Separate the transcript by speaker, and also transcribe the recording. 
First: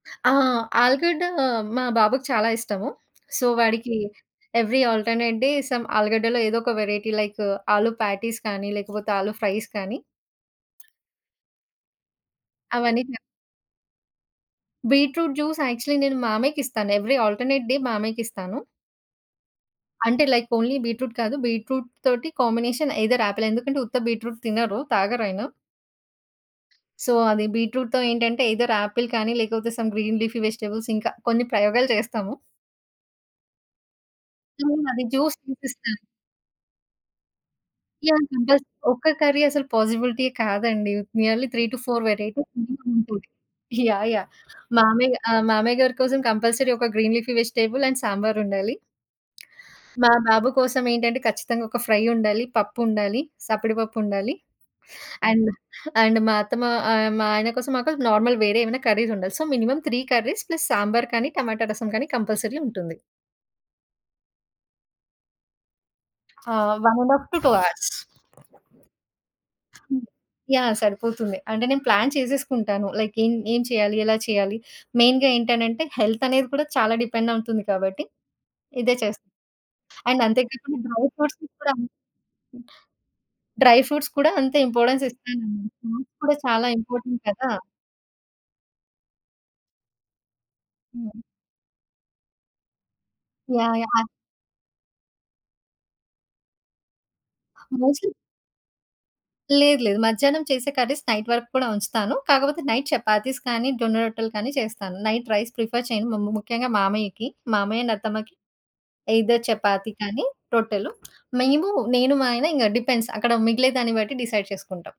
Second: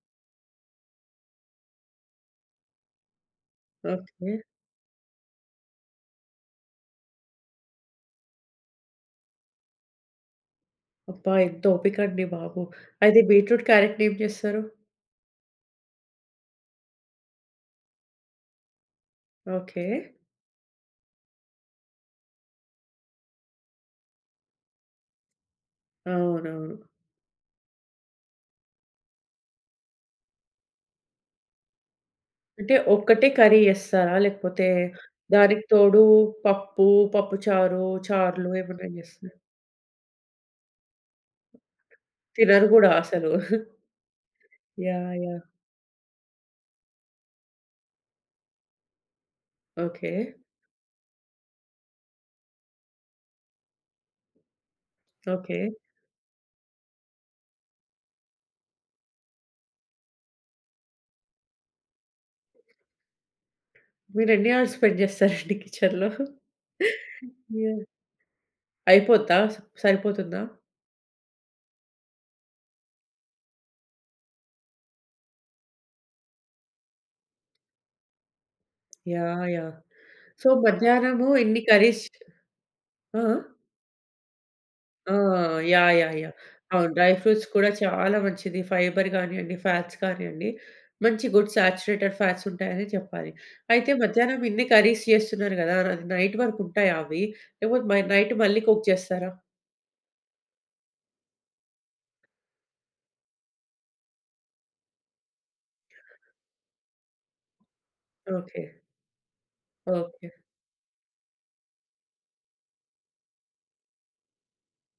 Speaker 1: ఆ! ఆలుగడ్డ మా బాబుకి చాలా ఇష్టము. సో, వాడికి
Speaker 2: okay.
Speaker 1: Every alternate day some ఆలుగడ్డలో ఏదో ఒక వేరైటీ లైక్ ఆలు ప్యాటీస్ కానీ లేకపోతే ఆలు ఫ్రైస్ కానీ
Speaker 2: అబ్బా! ఎంత ఓపికండి బాబు!
Speaker 1: అవన్నీటినా
Speaker 2: అయితే బీట్రూట్, క్యారట్టుని ఏం జేస్తరు?
Speaker 1: బీట్రూట్ జ్యూస్ యాక్చువల్లి నేను మామయ్యకిస్తాను. ఎవ్రీ ఆల్టర్‌నేట్ డే మామయ్యకిస్తాను.
Speaker 2: ఓకే.
Speaker 1: అంటే లైక్ ఓన్లీ బీట్రూట్ కాదు. బీట్రూట్ తోటి కాంబినేషన్ ఐదర్ ఆపిల్ ఎందుకంటే ఉత్త బీట్రూట్ తినరు. తాగరయన.
Speaker 2: అవునవును.
Speaker 1: సో అది బీట్రూట్‌తో ఏంటంటే ఐదర్ ఆపిల్ కానీ లేకపోతే సమ్ గ్రీన్ లీఫీ వెజిటబుల్స్ ఇంకా కొన్ని ప్రయోగాలు చేస్తాము.
Speaker 2: అంటే ఒక్కటే కర్రీ చేస్తారా? లేకపోతే
Speaker 1: హ్మ్. అది జ్యూస్
Speaker 2: దానికి
Speaker 1: తినిపిస్తాను.
Speaker 2: తోడు పప్పు, పప్పు చారు,
Speaker 1: యాహ్!
Speaker 2: చారులు
Speaker 1: కంపల్సరీ.
Speaker 2: ఏమన్నా
Speaker 1: ఒక్క
Speaker 2: జేస్తరా?
Speaker 1: కర్రీ అసలు పాజిబిలిటీ కాదండి! నియర్లీ 3-4 వేరైటీస్
Speaker 2: తినరు
Speaker 1: మినిమం
Speaker 2: గూడా
Speaker 1: ఉంటది.
Speaker 2: అసలు.
Speaker 1: యాహ్! యాహ్!
Speaker 2: యాహ్!
Speaker 1: మామయ్య ఆహ్,
Speaker 2: యాహ్!
Speaker 1: మామయ్య గారి కోసం కంపల్సరీ ఒక గ్రీన్ లీఫీ వెజిటబుల్ అండ్ సాంబారుండాలి. మా
Speaker 2: ఓకే.
Speaker 1: బాబు కోసం ఏంటంటే ఖచ్చితంగా ఒక ఫ్రై ఉండాలి. పప్పుండాలి, సప్పిడి పప్పుండాలి. And,
Speaker 2: okay.
Speaker 1: అండ్ మా అత్తమ్మ ఆహ్, మా ఆయన కోసం మాకు నార్మల్ వేరే ఏమైనా కర్రీస్ ఉండాలి. So, minimum 3 curries plus sambar కానీ, టమాటా రసం కానీ కంపల్సరీ ఉంటుంది.
Speaker 2: మీరు ఎన్ని అవర్స్ స్పెండ్ చేస్తారండి కిచెన్‌లో?
Speaker 1: ఆ! 1:30-2
Speaker 2: యాహ్!
Speaker 1: అవర్స్.
Speaker 2: అయిపోద్దా!
Speaker 1: హ్మ్.
Speaker 2: సరిపోతుందా?
Speaker 1: యాహ్! సరిపోతుంది. అంటే నేను ప్లాన్ చేసేసుకుంటాను. లైక్ ఏం ఏం చేయాలి? ఎలా చేయాలి? మెయిన్‌గా ఏంటనంటే హెల్త్ అనేది కూడా చాలా డిపెండ్ అవుతుంది కాబట్టి ఇదే చేస్తాను.
Speaker 2: యాహ్! యాహ్!
Speaker 1: అండ్ అంతే
Speaker 2: సో,
Speaker 1: కాకుండా డ్రై
Speaker 2: మధ్యాహ్నము
Speaker 1: ఫ్రూట్స్‌కి
Speaker 2: ఇన్ని
Speaker 1: కూడా
Speaker 2: కర్రీస్ ఆ! ఆ!
Speaker 1: డ్రై ఫ్రూట్స్ కూడా అంతే ఇంపార్టెన్స్
Speaker 2: ఆ!
Speaker 1: ఇస్తాననమాట.
Speaker 2: యాహ్!
Speaker 1: Fruits
Speaker 2: yeah! యాహ్!
Speaker 1: కూడా చాలా
Speaker 2: అవును. డ్రై
Speaker 1: ఇంపార్టెంట్
Speaker 2: ఫ్రూట్స్
Speaker 1: కదా!
Speaker 2: కూడా చాలా మంచిది. ఫైబర్ గానియండి, ఫ్యాట్స్ కానియండి
Speaker 1: హ్మ్.
Speaker 2: మంచి గుడ్ సాచురేటెడ్ ఫ్యాట్స్ ఉంటాయనే చెప్పాలి.
Speaker 1: యాహ్!
Speaker 2: అయితే
Speaker 1: యాహ్!
Speaker 2: మధ్యాహ్నం ఇన్ని కర్రీస్ చేస్తున్నారు కదా! ర అది నైట్ వరకు ఉంటాయా అవి? లేకపోతే
Speaker 1: మోస్ట్‌లీ
Speaker 2: నైట్ మళ్ళీ కుక్ చేస్తారా?
Speaker 1: లేదు లేదు. మధ్యాహ్నం చేసే కర్రీస్ నైట్ వరకు కూడా ఉంచుతాను. కాకపోతే నైట్ చపాతీస్ కానీ జొన్న రొట్టెలు కానీ చేస్తాను. నైట్ రైస్ ప్రిఫర్ చేయను. ము ము ముఖ్యంగా మామయ్యకి, మామయ్య అండ్ అత్తమ్మకి.
Speaker 2: ఓకే.
Speaker 1: ఐదర్ చపాతీ కానీ
Speaker 2: ఓకే.
Speaker 1: రొట్టెలు. మేము నేను, మా ఆయన డిపెండ్స్ అక్కడ మిగిలే దాన్ని బట్టి డిసైడ్ చేసుకుంటాం.